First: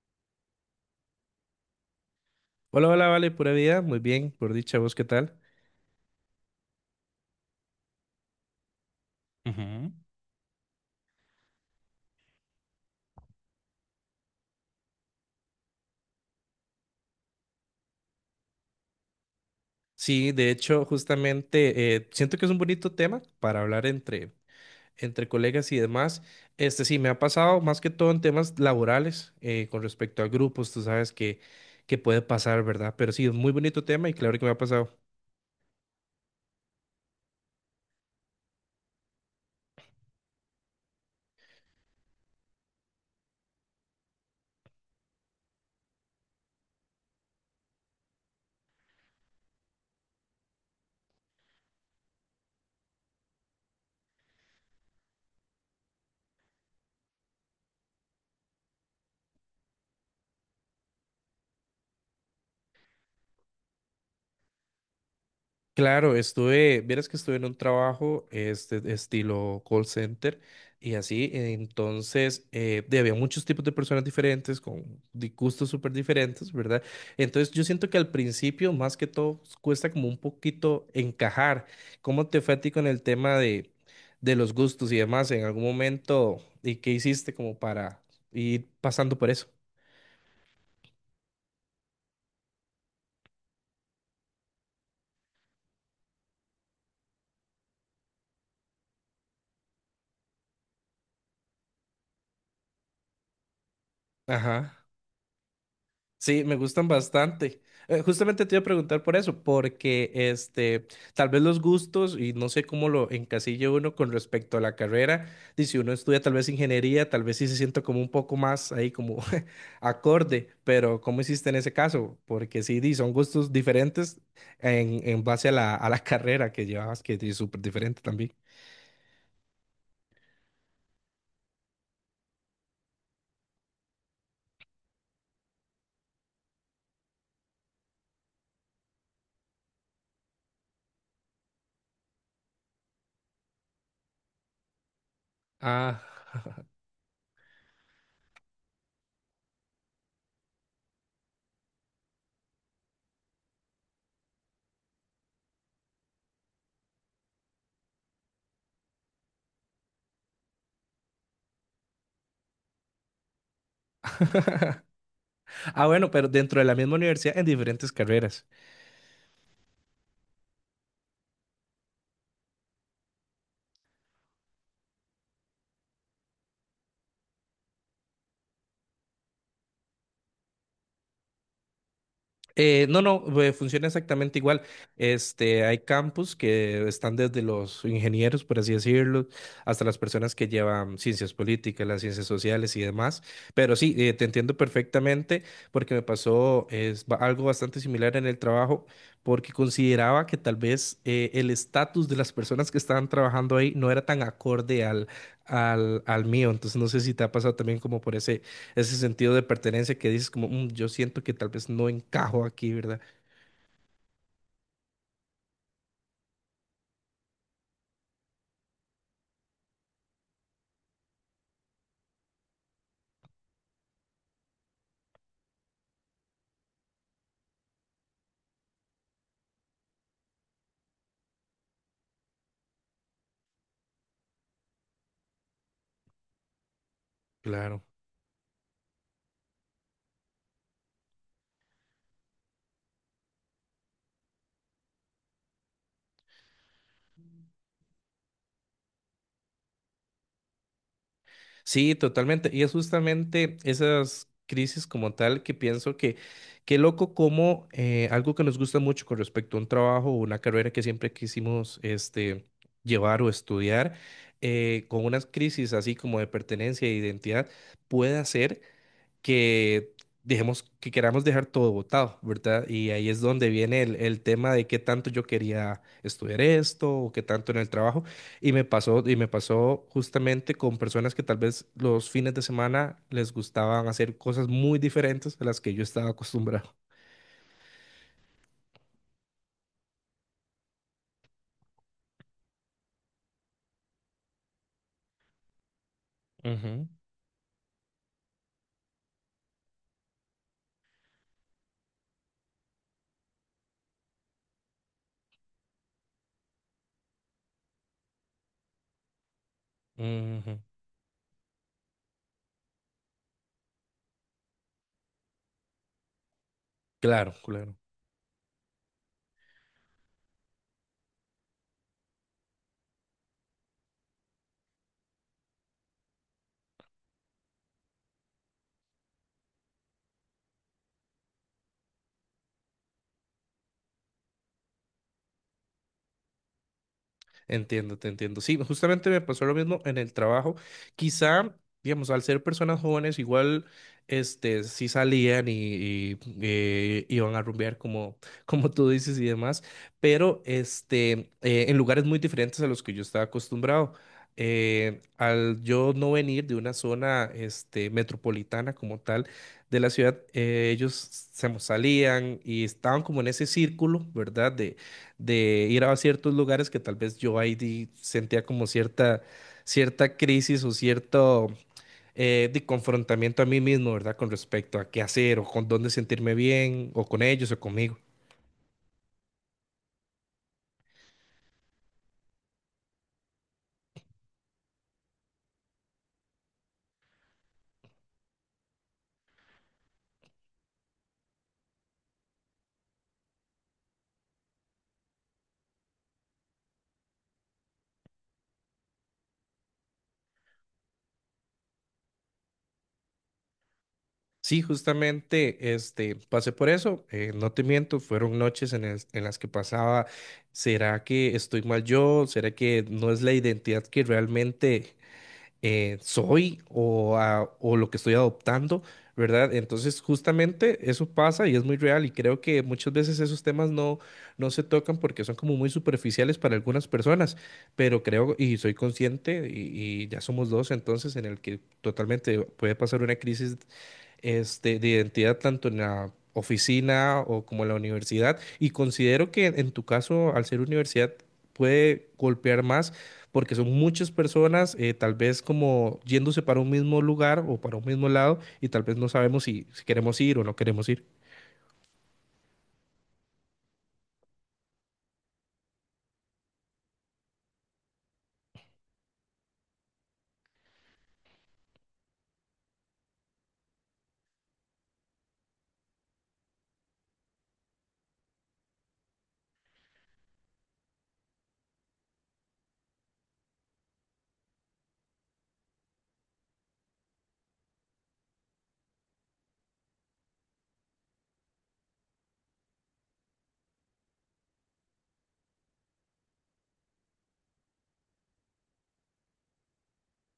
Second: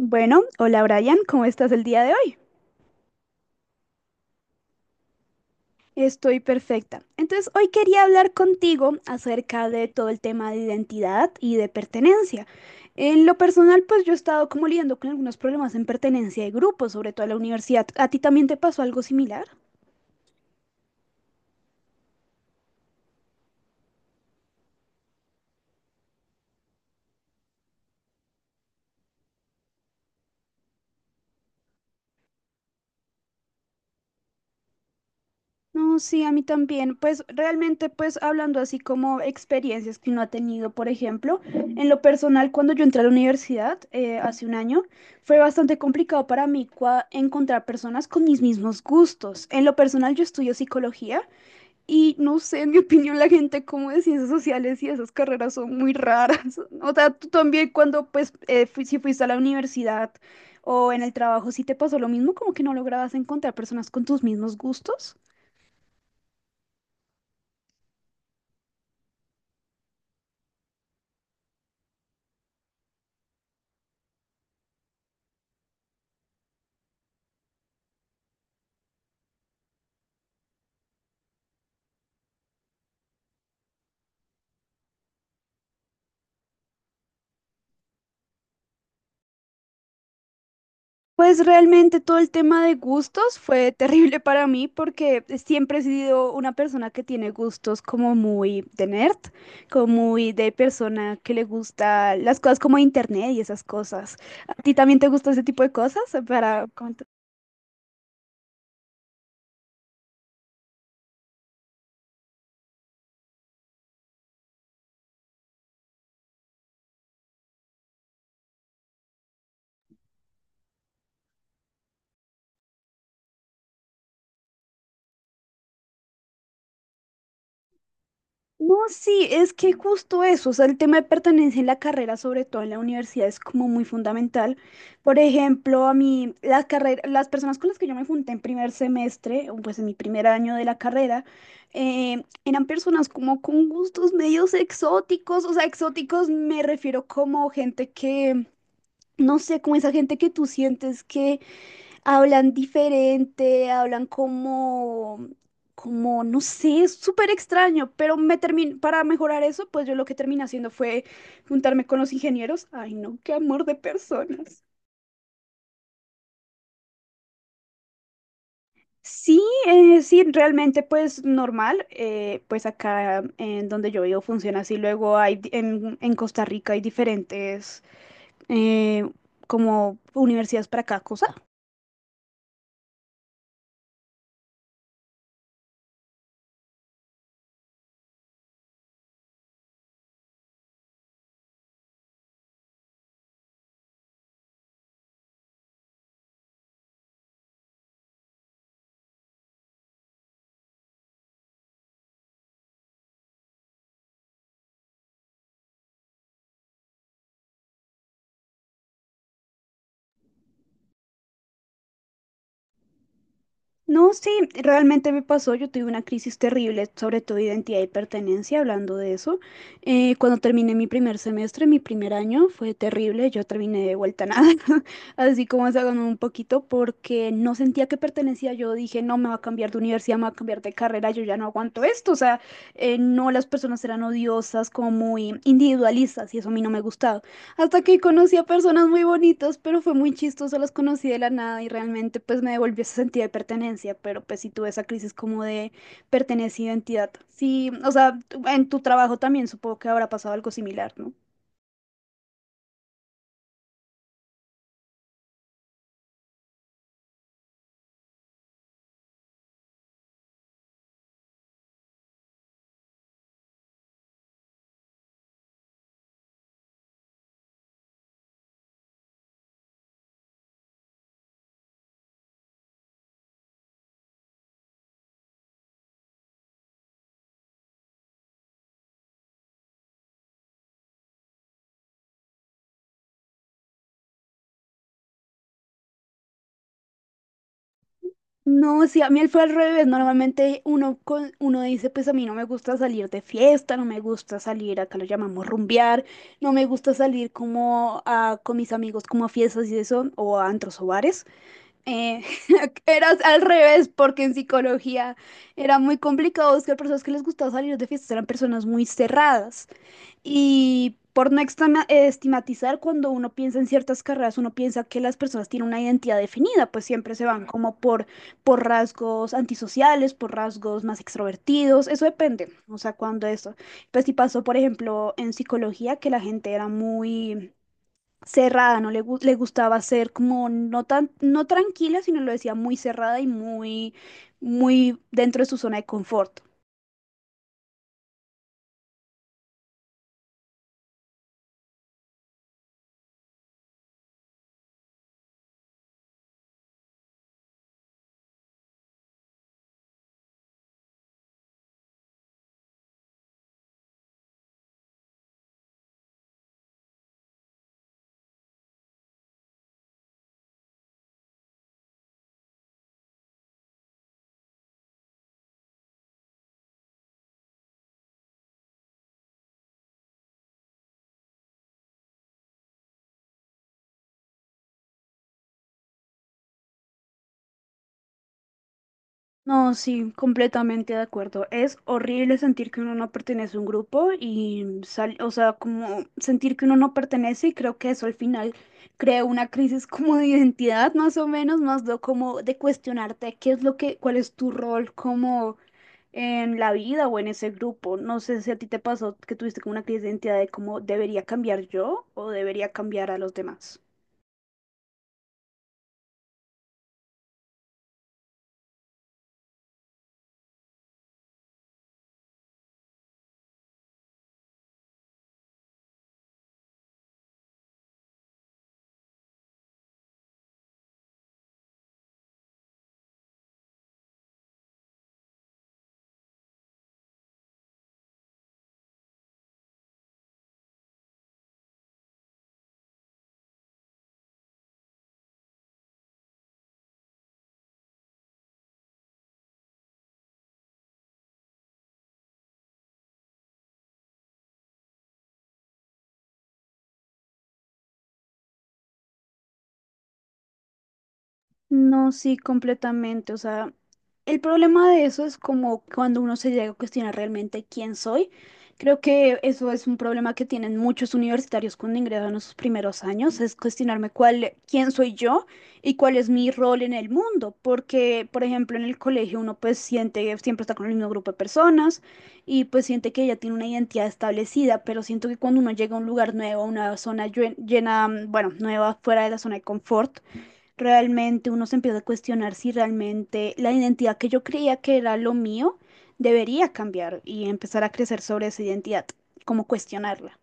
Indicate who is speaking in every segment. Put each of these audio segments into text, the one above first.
Speaker 1: Bueno, hola Brian, ¿cómo estás el día de hoy?
Speaker 2: Hola, hola, vale, pura vida, muy bien, por dicha, ¿vos qué tal?
Speaker 1: Estoy perfecta. Entonces, hoy quería hablar contigo acerca de
Speaker 2: Ujú.
Speaker 1: todo el tema de identidad y de pertenencia. En lo personal, pues yo he estado como lidiando con algunos problemas en pertenencia de grupo, sobre todo en la universidad. ¿A ti también te pasó algo similar?
Speaker 2: Sí, de hecho, justamente siento que es un bonito tema para hablar entre colegas y demás. Este sí, me ha pasado más que todo en temas laborales, con respecto a grupos, tú sabes que puede pasar, ¿verdad? Pero sí, es muy bonito tema y claro que me ha pasado.
Speaker 1: No, sí, a mí también. Pues realmente, pues hablando así como experiencias que uno ha tenido, por ejemplo, en lo personal, cuando yo entré a la universidad hace un año, fue bastante complicado para mí encontrar personas con mis mismos gustos. En lo personal, yo estudio psicología y no sé, en mi opinión, la gente como de ciencias sociales y esas carreras son muy raras. O sea, tú también cuando, pues, si fuiste a la universidad o en el trabajo, si te pasó lo mismo, como que no lograbas encontrar personas con tus mismos gustos.
Speaker 2: Claro, estuve, vieras que estuve en un trabajo este estilo call center y así, entonces había muchos tipos de personas diferentes con gustos súper diferentes, ¿verdad? Entonces yo siento que al principio más que todo cuesta como un poquito encajar. ¿Cómo te fue a ti con el tema de los gustos y demás en algún momento y qué hiciste como para ir pasando por eso?
Speaker 1: Pues realmente todo el tema de gustos fue terrible para mí porque siempre he sido una persona que tiene gustos como muy de nerd, como muy de persona que le gusta las cosas como internet y esas cosas. ¿A ti
Speaker 2: Ajá.
Speaker 1: también te gusta ese tipo de cosas
Speaker 2: Sí, me
Speaker 1: para
Speaker 2: gustan bastante. Justamente te iba a preguntar por eso, porque este, tal vez los gustos, y no sé cómo lo encasilla uno con respecto a la carrera, y si uno estudia tal vez ingeniería, tal vez sí se sienta como un poco más ahí como acorde, pero ¿cómo hiciste en ese caso? Porque sí, di, son gustos diferentes en base a la carrera que llevabas, que es súper diferente también.
Speaker 1: No, sí, es que justo eso, o sea, el tema de pertenencia en la carrera, sobre todo en la universidad, es como muy fundamental. Por ejemplo, a mí, la carrera, las personas con las que yo me junté en primer semestre, o pues en mi primer año de la carrera, eran personas como con gustos medios exóticos, o sea,
Speaker 2: Ah.
Speaker 1: exóticos me refiero como gente que, no sé, como esa gente que tú sientes que hablan diferente, hablan como, no sé, es súper extraño, pero me termin para mejorar eso, pues yo lo que terminé haciendo fue juntarme con los ingenieros. Ay, no, qué amor de personas.
Speaker 2: Ah, bueno, pero dentro de la misma universidad en diferentes carreras.
Speaker 1: Sí, sí, realmente pues normal, pues acá en donde yo vivo funciona así, luego hay, en Costa Rica hay diferentes eh, como universidades para cada cosa.
Speaker 2: No, no, Funciona exactamente igual. Este, hay campus que están desde los ingenieros, por así decirlo, hasta las personas que llevan ciencias políticas, las ciencias sociales y demás. Pero sí, te entiendo perfectamente porque me pasó es, algo bastante similar en el trabajo, porque consideraba que tal vez el estatus de las personas que estaban trabajando ahí no era tan acorde al mío. Entonces, no sé si te ha pasado también como por ese sentido de pertenencia que dices como, "Mm, yo siento que tal vez no encajo aquí, ¿verdad?"
Speaker 1: No, sí, realmente me pasó. Yo tuve una crisis terrible sobre todo identidad y pertenencia, hablando de eso. Cuando terminé mi primer semestre, mi primer año, fue terrible. Yo terminé de vuelta a nada, así como se ganó un poquito, porque no sentía que pertenecía. Yo dije, no, me va a cambiar de universidad, me va a cambiar de carrera, yo ya no aguanto esto. O sea, no, las personas eran odiosas, como muy individualistas, y eso a mí no me gustaba. Hasta
Speaker 2: Claro.
Speaker 1: que conocí a personas muy bonitas, pero fue muy chistoso, las conocí de la nada y realmente pues me devolvió ese sentido de pertenencia, pero pues sí tuve esa crisis como de pertenencia, e identidad. Sí, o sea, en tu trabajo también supongo que habrá pasado algo similar, ¿no?
Speaker 2: Sí, totalmente. Y es justamente esas crisis como tal que pienso que, qué loco como, algo que nos gusta mucho con respecto a un trabajo o una carrera que siempre quisimos este, llevar o estudiar, con unas crisis así como de pertenencia e identidad, puede hacer que dejemos, que queramos dejar todo botado, ¿verdad? Y ahí es donde viene el tema de qué tanto yo quería estudiar esto o qué tanto en el trabajo. Y me pasó justamente con personas que tal vez los fines de semana les gustaban hacer cosas muy diferentes a las que yo estaba acostumbrado.
Speaker 1: No, sí, a mí fue al revés. Normalmente uno, uno dice, pues a mí no me gusta salir de fiesta, no me gusta salir, acá lo llamamos rumbear, no me
Speaker 2: Ujú,
Speaker 1: gusta salir como con mis amigos como a fiestas y eso, o a antros o bares. Eh, eras al revés, porque en psicología era muy complicado buscar personas que les gustaba salir de fiestas, eran personas muy cerradas.
Speaker 2: ujú.
Speaker 1: Y por no estigmatizar, cuando uno piensa en ciertas carreras, uno piensa que las personas tienen una identidad definida, pues siempre se
Speaker 2: Claro,
Speaker 1: van como
Speaker 2: claro.
Speaker 1: por rasgos antisociales, por rasgos más extrovertidos, eso depende, o sea, cuando eso. Pues si pasó, por ejemplo, en psicología, que la gente era muy cerrada, no le, gu- le gustaba ser como no tan, no tranquila, sino lo decía muy cerrada y muy, muy dentro de su zona de confort.
Speaker 2: Entiendo, te entiendo. Sí, justamente me pasó lo mismo en el trabajo. Quizá, digamos, al ser personas jóvenes, igual, este, sí salían y iban a rumbear como, como tú dices y demás, pero, este, en lugares muy diferentes a los que yo estaba acostumbrado. Al yo no venir de una zona, este, metropolitana como tal de la ciudad, ellos se salían y estaban como en ese círculo, ¿verdad?, de ir a ciertos lugares que tal vez yo ahí sentía como cierta crisis o cierto, de confrontamiento a mí mismo, ¿verdad? Con respecto a qué hacer o con dónde sentirme bien o con ellos o conmigo.
Speaker 1: No, sí, completamente de acuerdo. Es horrible sentir que uno no pertenece a un grupo y o sea, como sentir que uno no pertenece y creo que eso al final crea una crisis como de identidad, más o menos, más de como de cuestionarte qué es lo que, cuál es tu rol como en la vida o en ese grupo. No sé si a ti te pasó que tuviste como una crisis de identidad de cómo debería cambiar yo o debería cambiar a los demás.
Speaker 2: Sí, justamente, este, pasé por eso, no te miento, fueron noches en las que pasaba, ¿será que estoy mal yo? ¿Será que no es la identidad que realmente soy o, o lo que estoy adoptando, ¿verdad? Entonces, justamente eso pasa y es muy real y creo que muchas veces esos temas no se tocan porque son como muy superficiales para algunas personas, pero creo y soy consciente y ya somos dos entonces en el que totalmente puede pasar una crisis, este, de identidad tanto en la oficina o como en la universidad. Y considero que en tu caso, al ser universidad, puede golpear más porque son muchas personas, tal vez como yéndose para un mismo lugar o para un mismo lado y tal vez no sabemos si queremos ir o no queremos ir.
Speaker 1: No, sí, completamente. O sea, el problema de eso es como cuando uno se llega a cuestionar realmente quién soy. Creo que eso es un problema que tienen muchos universitarios cuando ingresan a sus primeros años, es cuestionarme cuál, quién soy yo y cuál es mi rol en el mundo. Porque, por ejemplo, en el colegio uno pues siente que siempre está con el mismo grupo de personas y pues siente que ya tiene una identidad establecida, pero siento que cuando uno llega a un lugar nuevo, a una zona llena, bueno, nueva fuera de la zona de confort, realmente uno se empieza a cuestionar si realmente la identidad que yo creía que era lo mío debería cambiar y empezar a crecer sobre esa identidad, como cuestionarla.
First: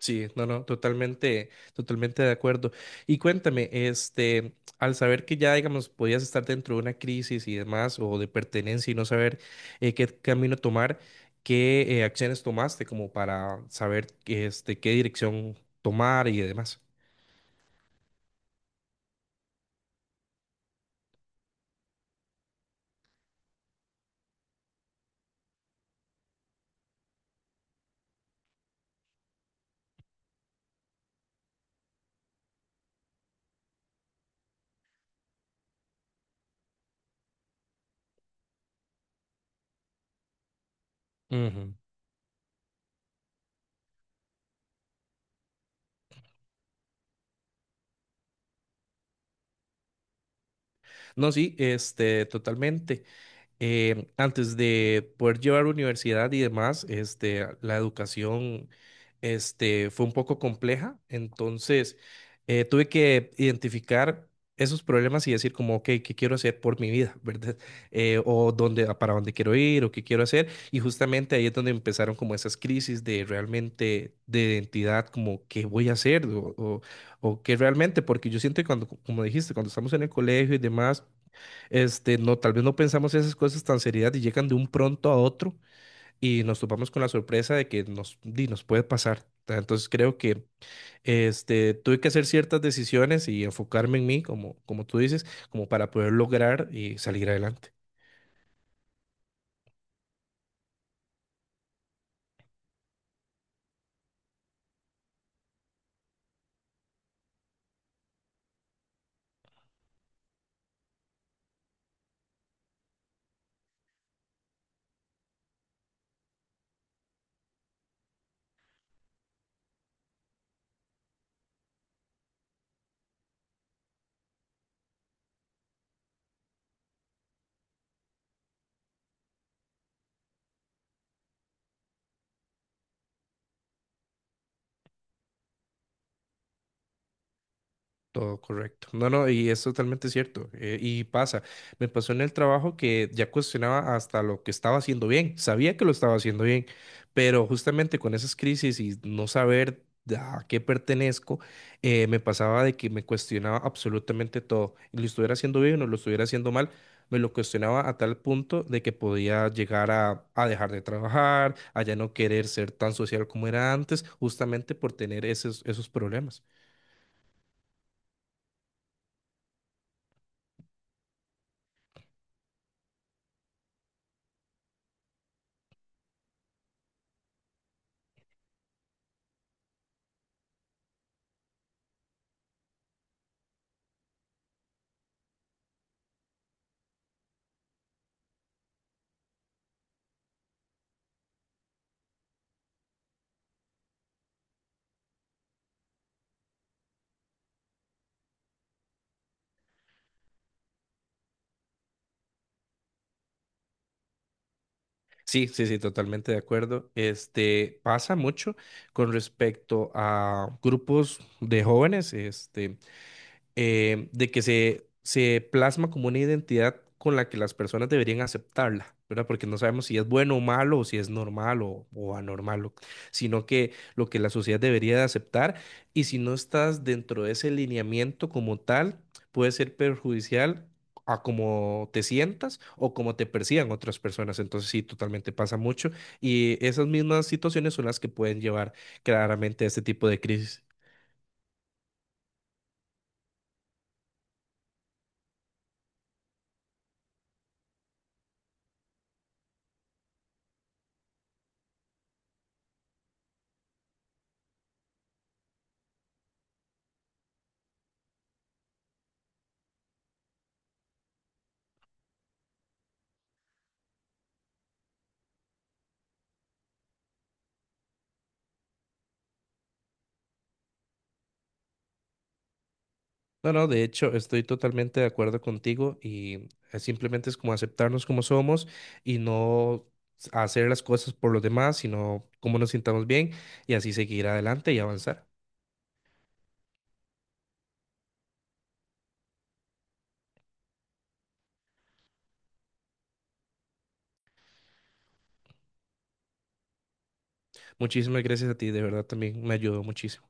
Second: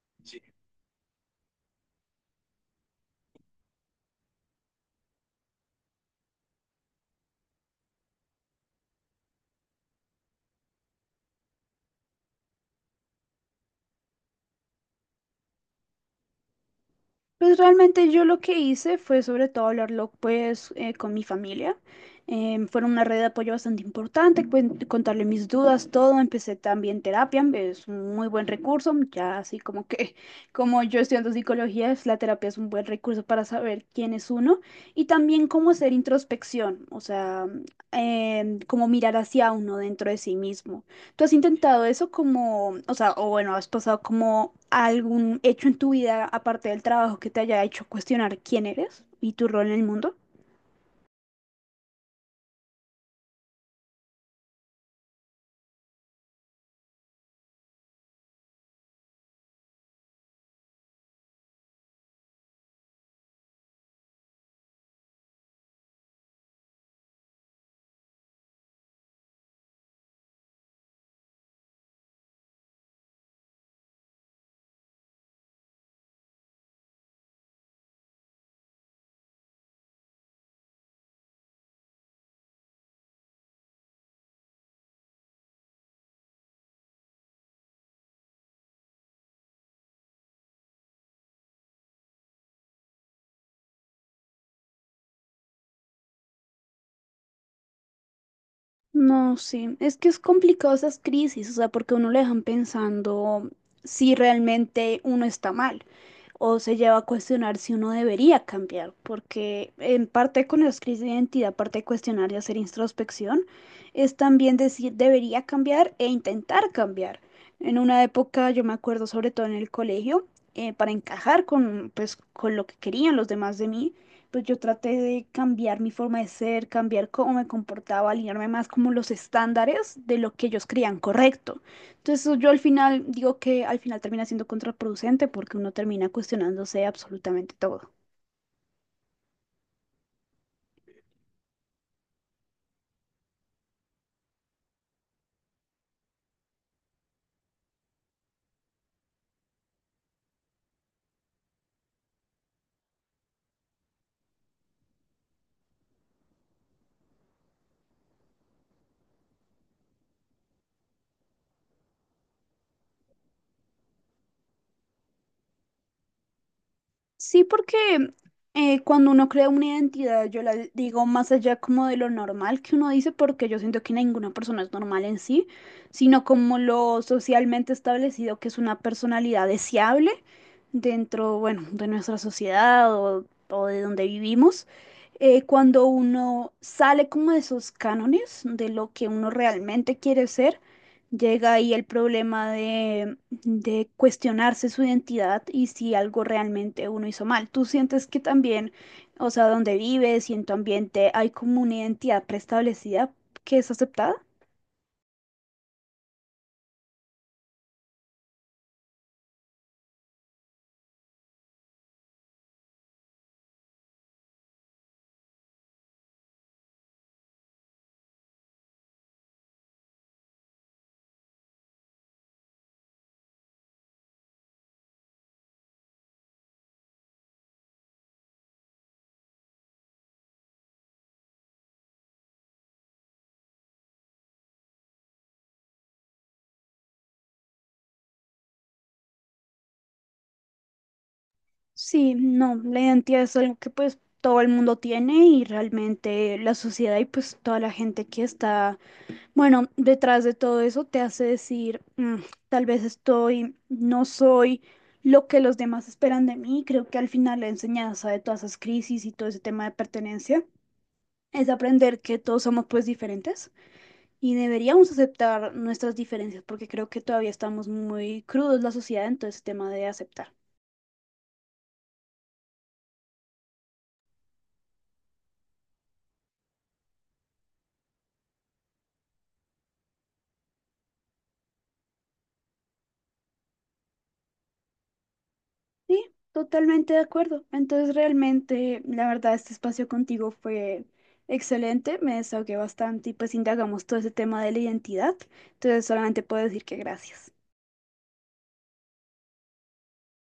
Speaker 2: Sí, no, no, totalmente, totalmente de acuerdo. Y cuéntame, este, al saber que ya, digamos, podías estar dentro de una crisis y demás, o de pertenencia y no saber, qué camino tomar, ¿qué, acciones tomaste como para saber, este, qué dirección tomar y demás?
Speaker 1: Pues realmente yo lo que hice fue sobre todo hablarlo con mi familia. Fueron una red de apoyo bastante importante, contarle mis dudas, todo. Empecé también terapia, es un muy buen recurso, ya así como que como yo estudiando psicología, la terapia es un buen recurso para saber quién es uno y también cómo hacer introspección, o sea, cómo mirar hacia uno dentro de sí mismo. ¿Tú has
Speaker 2: Ujú.
Speaker 1: intentado eso como, o sea, o bueno, has pasado como algún hecho en tu vida aparte del trabajo que te haya hecho cuestionar quién eres y tu rol en el mundo?
Speaker 2: No, sí, este, totalmente. Eh, antes de poder llevar universidad y demás, este, la educación, este, fue un poco compleja, entonces, tuve que identificar esos problemas y decir como, ok, ¿qué quiero hacer por mi vida, verdad? O dónde, a para dónde quiero ir o qué quiero hacer. Y justamente ahí es donde empezaron como esas crisis de realmente, de identidad, como qué voy a hacer o qué realmente, porque yo siento que cuando, como dijiste, cuando estamos en el colegio y demás, este, no, tal vez no pensamos esas cosas tan seriedad y llegan de un pronto a otro y nos topamos con la sorpresa de que nos, di, nos puede pasar. Entonces creo que este, tuve que hacer ciertas decisiones y enfocarme en mí, como tú dices, como para poder lograr y salir adelante.
Speaker 1: No, sí, es que es complicado esas crisis, o sea, porque uno le dejan pensando si realmente uno está mal o se lleva a cuestionar si uno debería cambiar, porque en parte con las crisis de identidad, aparte de cuestionar y hacer introspección, es también decir debería cambiar e intentar cambiar. En una época, yo me acuerdo sobre todo en el colegio, para encajar con, pues, con lo que querían los demás de mí pues yo traté de cambiar mi forma de ser, cambiar cómo me comportaba, alinearme más como los estándares de lo que ellos creían correcto. Entonces yo al final digo que al final termina siendo contraproducente porque uno termina cuestionándose absolutamente todo.
Speaker 2: Todo correcto. No, no, y es totalmente cierto. Eh, y pasa, me pasó en el trabajo que ya cuestionaba hasta lo que estaba haciendo bien. Sabía que lo estaba haciendo bien, pero justamente con esas crisis y no saber de a qué pertenezco, me pasaba de que me cuestionaba absolutamente todo. Lo estuviera haciendo bien o lo estuviera haciendo mal, me lo cuestionaba a tal punto de que podía llegar a dejar de trabajar, a ya no querer ser tan social como era antes, justamente por tener esos problemas.
Speaker 1: Sí, porque cuando uno crea una identidad, yo la digo más allá como de lo normal que uno dice, porque yo siento que ninguna persona es normal en sí, sino como lo socialmente establecido que es una personalidad deseable dentro, bueno, de nuestra sociedad o de donde vivimos. Cuando uno sale como de esos cánones de lo que uno realmente quiere ser, llega ahí el problema de cuestionarse su identidad y si algo realmente uno hizo mal. ¿Tú sientes que también, o sea, donde vives y en tu ambiente hay como una identidad preestablecida que es aceptada?
Speaker 2: Sí, sí, sí, totalmente de acuerdo. Este pasa mucho con respecto a grupos de jóvenes, este, de que se plasma como una identidad con la que las personas deberían aceptarla, ¿verdad? Porque no sabemos si es bueno o malo, o si es normal o anormal, o, sino que lo que la sociedad debería de aceptar, y si no estás dentro de ese lineamiento como tal, puede ser perjudicial a cómo te sientas o cómo te perciban otras personas. Entonces sí, totalmente pasa mucho y esas mismas situaciones son las que pueden llevar claramente a este tipo de crisis.
Speaker 1: Sí, no, la identidad es algo que pues todo el mundo tiene y realmente la sociedad y pues toda la gente que está, bueno, detrás de todo eso te hace decir, "Mm, tal vez estoy, no soy lo que los demás esperan de mí". Creo que al final la enseñanza de todas esas crisis y todo ese tema de pertenencia es aprender que todos somos pues diferentes y deberíamos aceptar nuestras diferencias porque creo que todavía estamos muy crudos la sociedad en todo ese tema de aceptar.
Speaker 2: No, no, de hecho estoy totalmente de acuerdo contigo y, simplemente es como aceptarnos como somos y no hacer las cosas por los demás, sino cómo nos sintamos bien y así seguir adelante y avanzar.
Speaker 1: Sí, totalmente de acuerdo. Entonces realmente la verdad este espacio contigo fue excelente, me desahogué bastante y pues indagamos todo ese tema de la identidad. Entonces solamente puedo decir que gracias.
Speaker 2: Muchísimas gracias a ti, de verdad también me ayudó muchísimo.